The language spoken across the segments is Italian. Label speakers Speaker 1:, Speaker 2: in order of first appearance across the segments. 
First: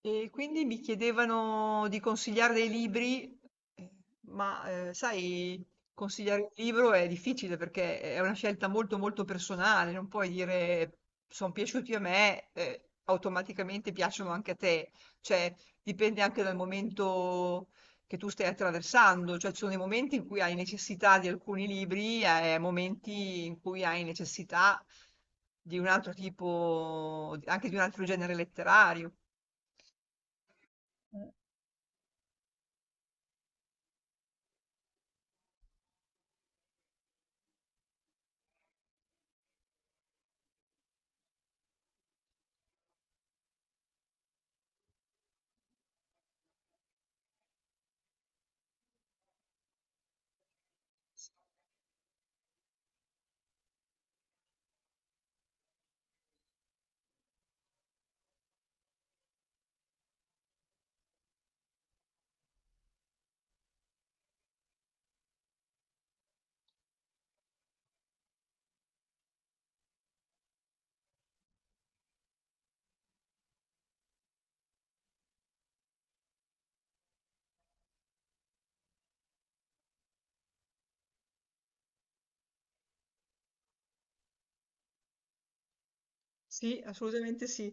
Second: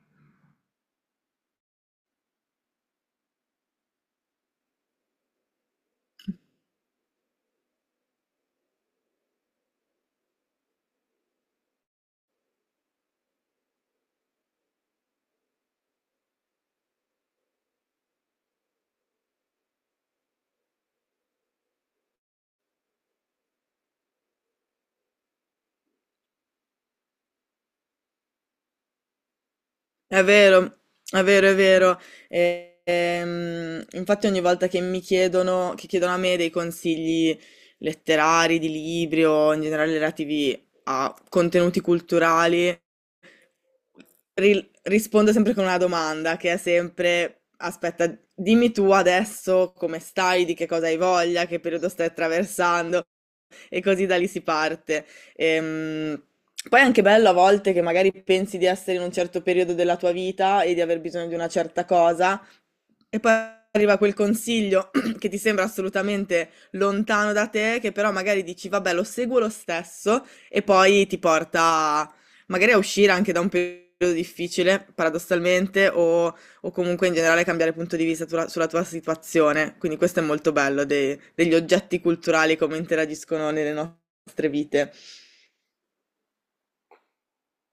Speaker 1: E quindi mi chiedevano di consigliare dei libri, eh, sai, consigliare un libro è difficile perché è una scelta molto molto personale. Non puoi dire sono piaciuti a me, automaticamente piacciono anche a te, cioè dipende anche dal momento che tu stai attraversando. Cioè ci sono dei momenti in cui hai necessità di alcuni libri e momenti in cui hai necessità di un altro tipo, anche di un altro genere letterario.
Speaker 2: È vero, è vero, è vero. Infatti ogni volta che mi chiedono, che chiedono a me dei consigli letterari, di libri o in generale relativi a contenuti culturali, rispondo sempre con una domanda che è sempre, aspetta, dimmi tu adesso come stai, di che cosa hai voglia, che periodo stai attraversando e così da lì si parte. Ehm, Poi è anche bello a volte che magari pensi di essere in un certo periodo della tua vita e di aver bisogno di una certa cosa, e poi arriva quel consiglio che ti sembra assolutamente lontano da te, che però magari dici, vabbè, lo seguo lo stesso, e poi ti porta magari a uscire anche da un periodo difficile, paradossalmente, o comunque in generale cambiare punto di vista sulla tua situazione. Quindi questo è molto bello, degli oggetti culturali come interagiscono nelle nostre vite.
Speaker 1: Sì, assolutamente sì.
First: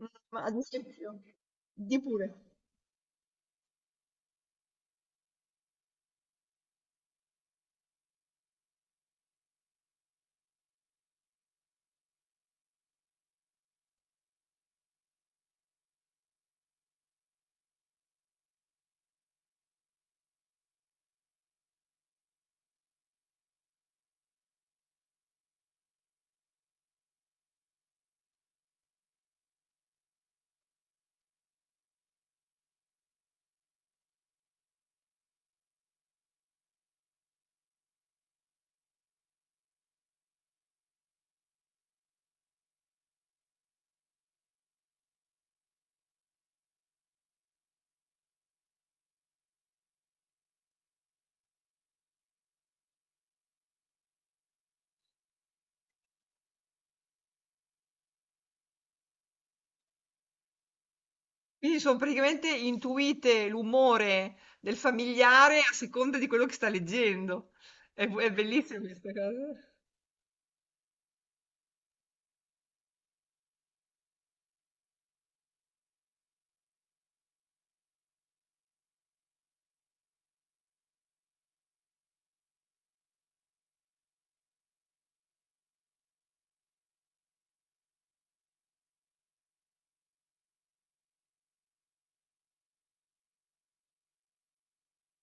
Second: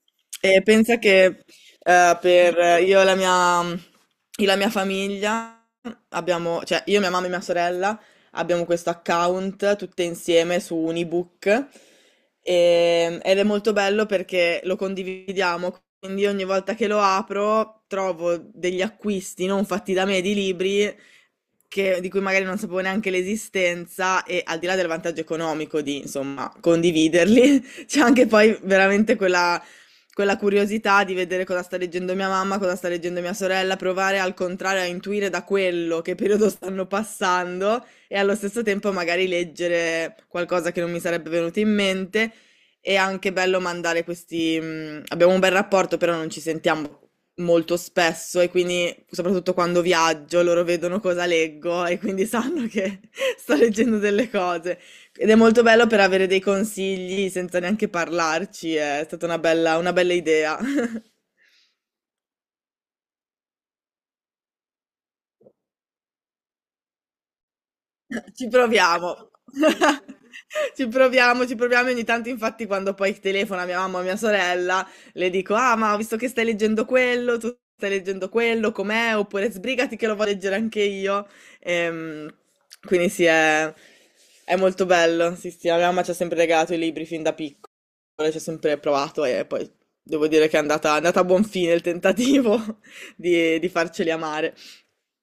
Speaker 1: Mm, ma ad
Speaker 2: E pensa
Speaker 1: esempio,
Speaker 2: che
Speaker 1: di' pure.
Speaker 2: per io e la mia, io e la mia famiglia abbiamo, cioè io, mia mamma e mia sorella abbiamo questo account tutte insieme su un ebook ed è molto bello perché lo condividiamo, quindi ogni volta che lo apro trovo degli acquisti non fatti da me di libri di cui magari non sapevo neanche l'esistenza e al di là del vantaggio economico di, insomma, condividerli, c'è anche poi veramente quella curiosità di vedere cosa sta leggendo mia mamma, cosa sta leggendo mia sorella, provare al contrario a intuire da quello che periodo stanno passando e allo stesso tempo magari leggere qualcosa che non mi sarebbe venuto in mente. È anche bello mandare questi... abbiamo un bel rapporto, però non ci sentiamo molto spesso e quindi soprattutto quando viaggio loro vedono cosa leggo e quindi sanno che sto leggendo delle cose. Ed è molto bello per avere dei consigli senza neanche parlarci, è stata una bella idea.
Speaker 1: Quindi sono praticamente intuite l'umore del familiare a seconda di quello che sta leggendo. È, è
Speaker 2: Ci
Speaker 1: bellissima questa
Speaker 2: proviamo.
Speaker 1: cosa.
Speaker 2: Ci proviamo e ogni tanto infatti quando poi telefona mia mamma o mia sorella, le dico: "Ah, ma ho visto che stai leggendo quello, tu stai leggendo quello, com'è?" Oppure: "Sbrigati che lo voglio leggere anche io". Ehm, quindi sì, è molto bello. Sì, sì, la mia mamma ci ha sempre regalato i libri fin da piccola. Ci ho sempre provato e poi devo dire che è andata a buon fine il tentativo di farceli amare.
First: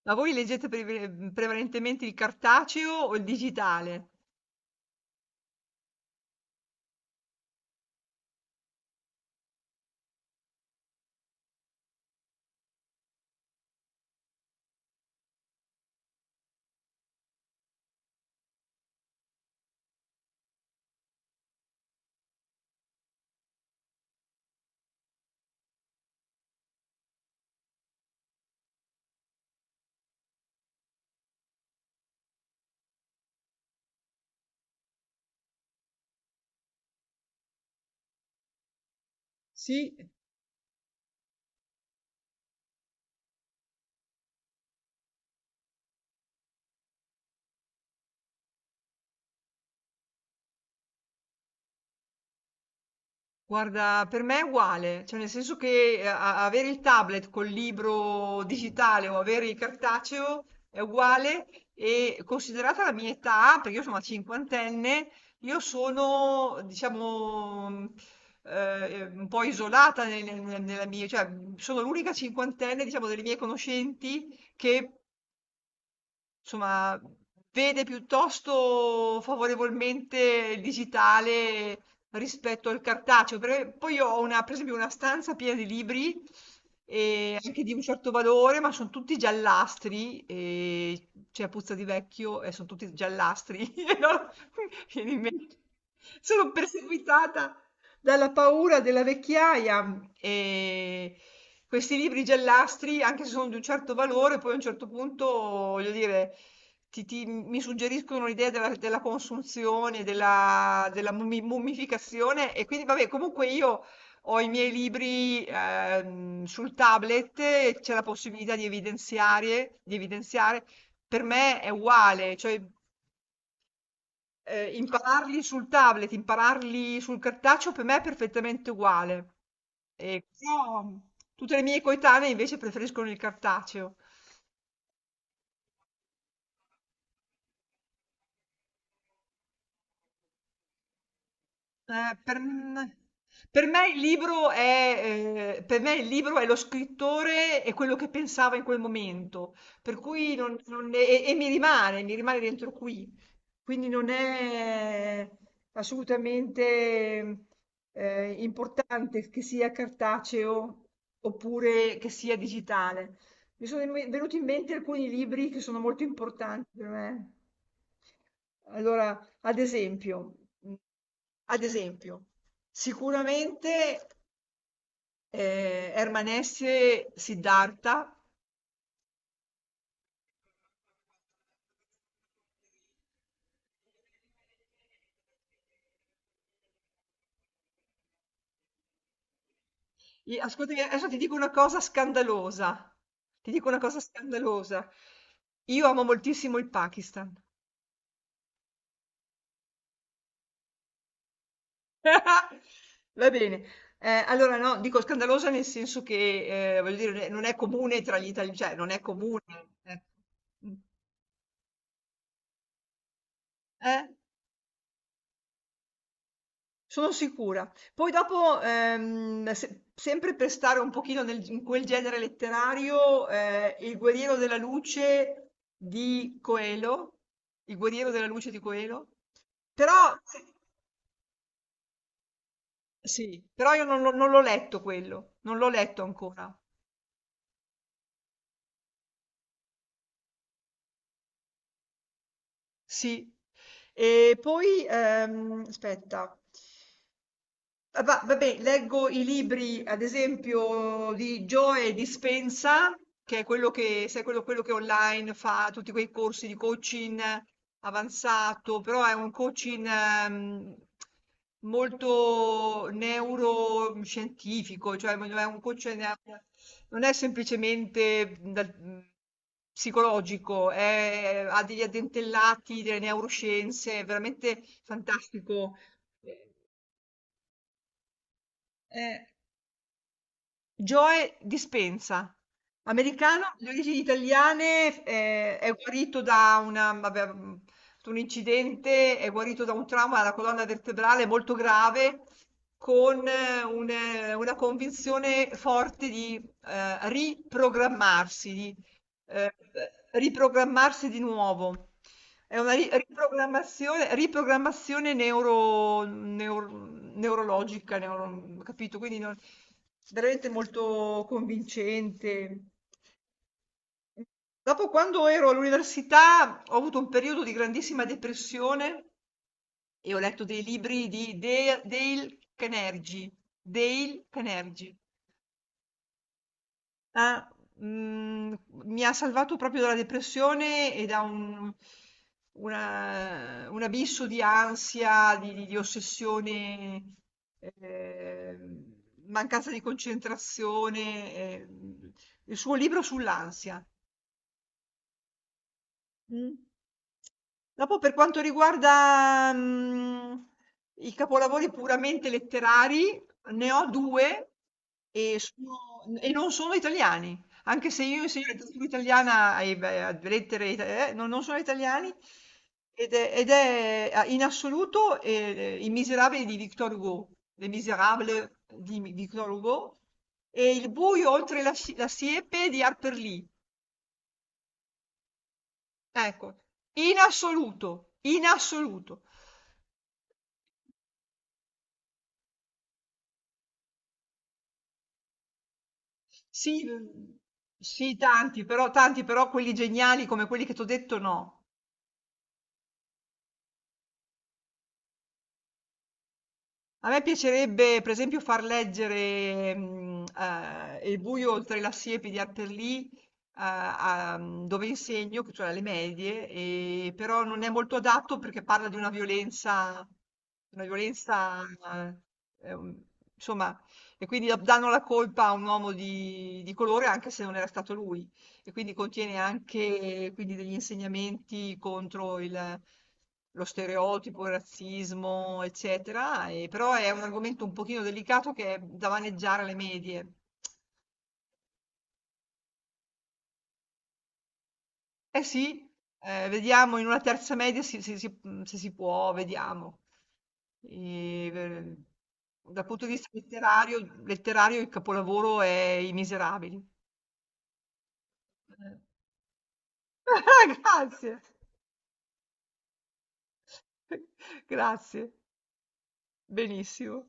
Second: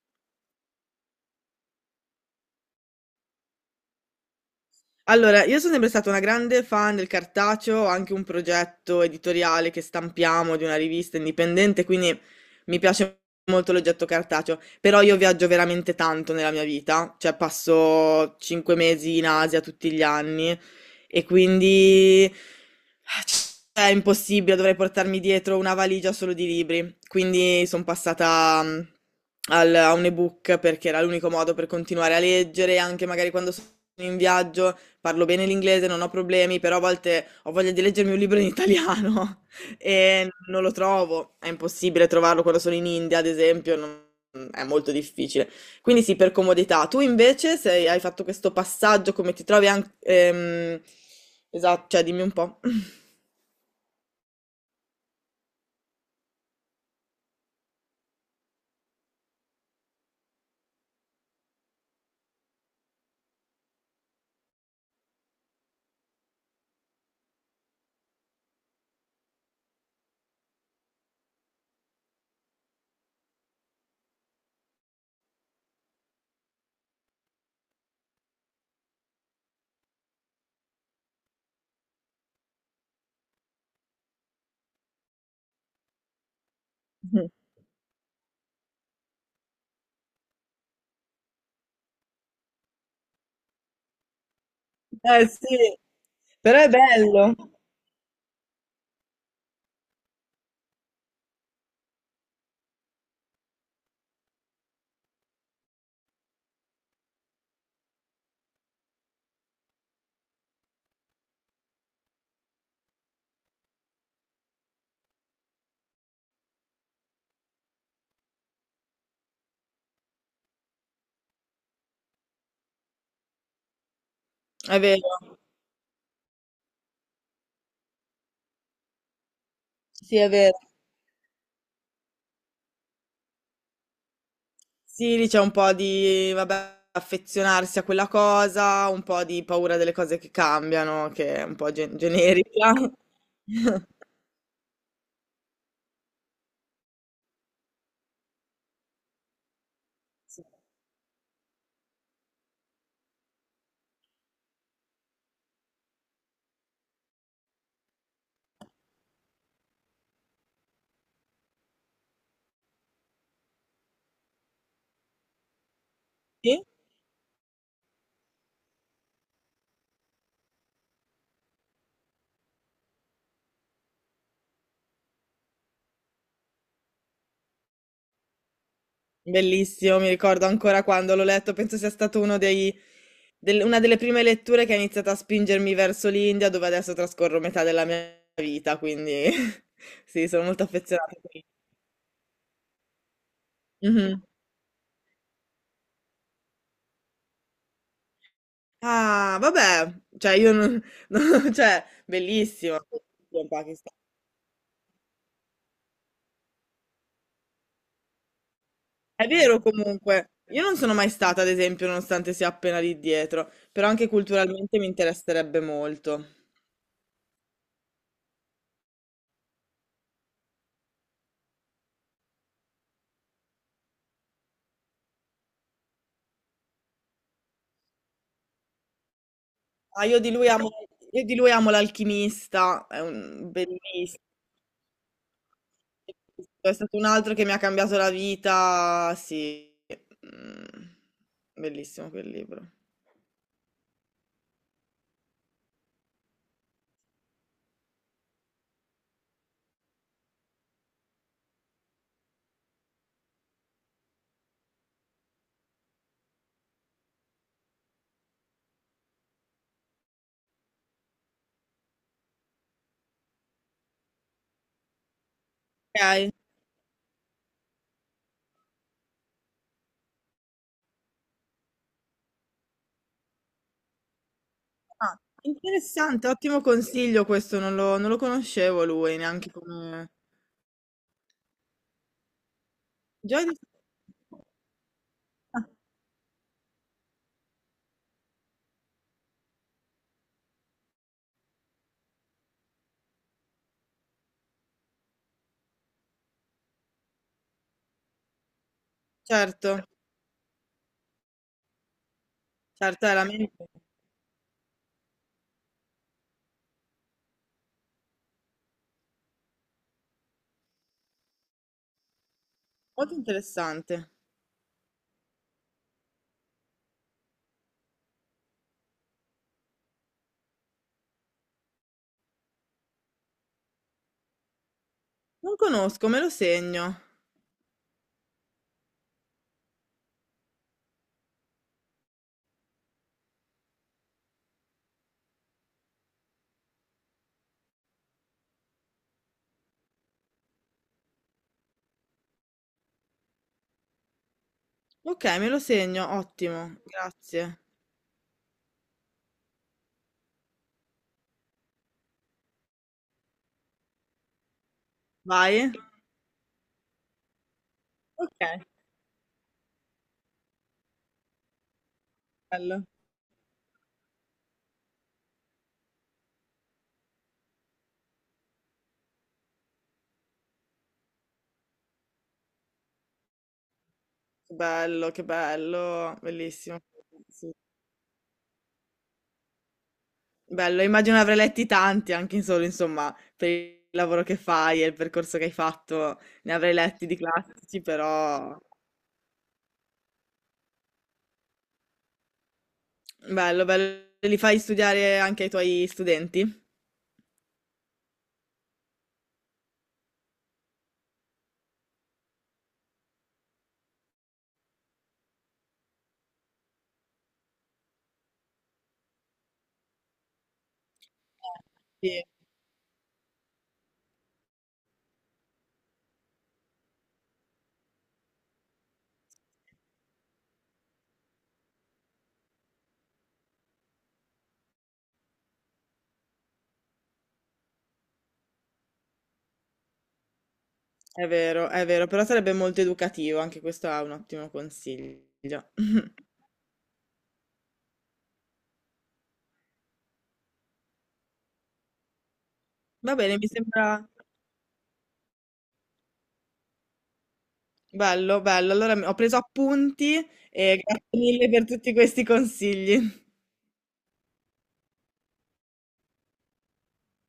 Speaker 1: Ma voi leggete prevalentemente il cartaceo o il digitale?
Speaker 2: Allora, io sono sempre stata una grande fan del cartaceo, ho anche un progetto editoriale che stampiamo di una rivista indipendente, quindi mi piace molto l'oggetto cartaceo, però io viaggio veramente tanto nella mia vita, cioè passo cinque mesi in Asia tutti gli anni e quindi cioè, è impossibile, dovrei portarmi dietro una valigia solo di libri, quindi sono passata a un ebook perché era l'unico modo per continuare a leggere, anche magari quando sono in viaggio. Parlo bene l'inglese, non ho problemi, però a volte ho voglia di leggermi un libro in italiano
Speaker 1: Sì,
Speaker 2: e non lo trovo. È impossibile trovarlo quando sono in India, ad esempio, è molto difficile. Quindi sì, per comodità. Tu invece hai fatto questo passaggio, come ti trovi anche... esatto, cioè dimmi un po'.
Speaker 1: guarda, per me è uguale, cioè nel senso che avere il tablet col libro digitale o avere il cartaceo è uguale. E considerata la mia età, perché io sono una cinquantenne, io sono, diciamo, un po' isolata nella mia, cioè sono l'unica cinquantenne, diciamo, delle mie conoscenti che insomma, vede piuttosto favorevolmente il digitale rispetto al cartaceo, perché poi io ho una, per esempio una stanza piena di libri, e anche di un certo valore, ma sono tutti giallastri, e c'è puzza di vecchio e sono tutti giallastri. E allora, viene in
Speaker 2: Eh
Speaker 1: mente.
Speaker 2: sì,
Speaker 1: Sono
Speaker 2: però è bello.
Speaker 1: perseguitata dalla paura della vecchiaia. Questi libri giallastri, anche se sono di un certo valore, poi a un certo punto, voglio dire, ti ti mi suggeriscono l'idea della consunzione, della mummificazione. E quindi vabbè, comunque io ho i miei libri, sul tablet e c'è la possibilità di evidenziare. Per me è uguale, cioè
Speaker 2: È vero.
Speaker 1: impararli sul tablet, impararli sul cartaceo per me è perfettamente uguale.
Speaker 2: Sì,
Speaker 1: E
Speaker 2: è vero.
Speaker 1: però mm, tutte le mie coetanee invece preferiscono il cartaceo.
Speaker 2: Sì, lì c'è un po' di, vabbè, affezionarsi a quella cosa, un po' di paura delle cose che cambiano, che è un po'
Speaker 1: Eh, per
Speaker 2: generica.
Speaker 1: n per me il libro è lo scrittore e quello che pensava in quel momento, per cui non non e e mi rimane dentro qui. Quindi non è assolutamente, importante che sia cartaceo oppure che sia digitale. Mi sono in me venuti in mente alcuni libri che sono molto
Speaker 2: Sì,
Speaker 1: importanti per me. Allora ad esempio, mh, ad esempio, sicuramente Herman Hesse, Siddhartha.
Speaker 2: bellissimo, mi ricordo ancora quando l'ho letto, penso sia stato una delle prime letture che ha iniziato a spingermi verso l'India, dove adesso trascorro metà della mia vita, quindi sì, sono molto
Speaker 1: Ascoltami, adesso
Speaker 2: affezionata
Speaker 1: ti
Speaker 2: a
Speaker 1: dico
Speaker 2: quello.
Speaker 1: una cosa scandalosa. Ti dico una cosa
Speaker 2: Mhm.
Speaker 1: scandalosa. Io amo moltissimo il Pakistan.
Speaker 2: Ah, vabbè, cioè io non, cioè, bellissimo.
Speaker 1: Va bene. Allora, no, dico scandalosa nel senso che, voglio dire, non è comune tra gli italiani, cioè non è
Speaker 2: È
Speaker 1: comune.
Speaker 2: vero
Speaker 1: Ecco.
Speaker 2: comunque, io
Speaker 1: Mm.
Speaker 2: non sono mai stata, ad esempio, nonostante sia appena lì dietro, però
Speaker 1: Eh?
Speaker 2: anche culturalmente mi interesserebbe molto.
Speaker 1: Sono sicura. Poi dopo, se sempre per stare un pochino nel in quel genere letterario, Il guerriero della luce di Coelho, Il guerriero della luce di Coelho,
Speaker 2: Ah,
Speaker 1: però
Speaker 2: io di lui amo, io di lui amo l'alchimista, è
Speaker 1: sì,
Speaker 2: un
Speaker 1: però io
Speaker 2: bellissimo.
Speaker 1: non l'ho letto quello, non l'ho letto ancora.
Speaker 2: È stato un altro che mi ha cambiato la vita, sì. Mm, bellissimo quel libro.
Speaker 1: Sì. E poi, aspetta. Ah, vabbè, leggo i libri, ad esempio, di Joe Dispenza, che è quello che, sai, quello che online fa tutti quei corsi di coaching avanzato, però è un coaching molto neuroscientifico, cioè è un coaching,
Speaker 2: Ok.
Speaker 1: non è semplicemente psicologico, ha degli addentellati delle neuroscienze, è veramente
Speaker 2: Ah,
Speaker 1: fantastico.
Speaker 2: interessante, ottimo consiglio questo, non lo conoscevo lui
Speaker 1: Eh,
Speaker 2: neanche come...
Speaker 1: Joe Dispenza,
Speaker 2: Joy
Speaker 1: americano
Speaker 2: di-
Speaker 1: di origini italiane,
Speaker 2: Ah,
Speaker 1: è guarito da vabbè, un incidente, è guarito da un trauma alla colonna vertebrale molto grave, con una convinzione forte di riprogrammarsi, di eh,
Speaker 2: certo,
Speaker 1: riprogrammarsi di nuovo. È una ri
Speaker 2: certo, è la mente.
Speaker 1: riprogrammazione neurologica, neuro, capito? Quindi non, veramente molto convincente.
Speaker 2: Molto interessante.
Speaker 1: Dopo quando ero all'università ho avuto un periodo di grandissima depressione e ho letto dei libri di Dea Dale Carnegie, Dale Carnegie.
Speaker 2: Non conosco, me lo segno.
Speaker 1: Ah, mhmm, mi ha salvato proprio dalla depressione e da un abisso di ansia, di ossessione, ehm, mancanza di concentrazione, il suo libro sull'ansia.
Speaker 2: Ok, me lo segno,
Speaker 1: Mh.
Speaker 2: ottimo, grazie.
Speaker 1: Dopo per quanto riguarda, mhmm, i capolavori puramente letterari, ne ho 2 e
Speaker 2: Vai?
Speaker 1: sono n e non sono italiani, anche se io insegno
Speaker 2: Ok,
Speaker 1: letteratura italiana e beh, a lettere ita no, non sono italiani
Speaker 2: bello.
Speaker 1: ed è a in assoluto, I Misérables di Victor Hugo, Les Misérables di Mi Victor Hugo e Il buio oltre la siepe di Harper Lee.
Speaker 2: Che bello, che bello,
Speaker 1: Ecco,
Speaker 2: bellissimo.
Speaker 1: in
Speaker 2: Sì.
Speaker 1: assoluto, in assoluto.
Speaker 2: Bello, immagino avrai letti tanti anche in solo, insomma, per il lavoro che fai e il percorso che hai fatto, ne avrei
Speaker 1: Sì,
Speaker 2: letti di
Speaker 1: mhmm,
Speaker 2: classici,
Speaker 1: sì
Speaker 2: però
Speaker 1: tanti, però quelli geniali come quelli che t'ho detto no.
Speaker 2: bello, bello. Li fai studiare anche ai tuoi studenti?
Speaker 1: A me piacerebbe, per esempio, far leggere Il buio oltre la siepe di Harper Lee, dove insegno, cioè alle medie, però non è molto adatto perché parla di una violenza,
Speaker 2: Sì.
Speaker 1: eh, ehm, insomma, e quindi danno la colpa a un uomo di colore anche se non era stato lui. E quindi contiene anche quindi, degli insegnamenti contro lo stereotipo, il razzismo, eccetera. E, però è un argomento un pochino delicato che è da maneggiare alle medie.
Speaker 2: È vero, però sarebbe molto educativo, anche questo è un ottimo
Speaker 1: Eh
Speaker 2: consiglio.
Speaker 1: sì, vediamo in una terza media se si può, vediamo. E, eh, Dal punto di
Speaker 2: Va
Speaker 1: vista
Speaker 2: bene, mi sembra
Speaker 1: letterario, letterario il capolavoro è I Miserabili.
Speaker 2: bello, bello. Allora
Speaker 1: Eh.
Speaker 2: ho preso appunti e grazie
Speaker 1: Grazie,
Speaker 2: mille per tutti questi consigli.
Speaker 1: grazie, benissimo.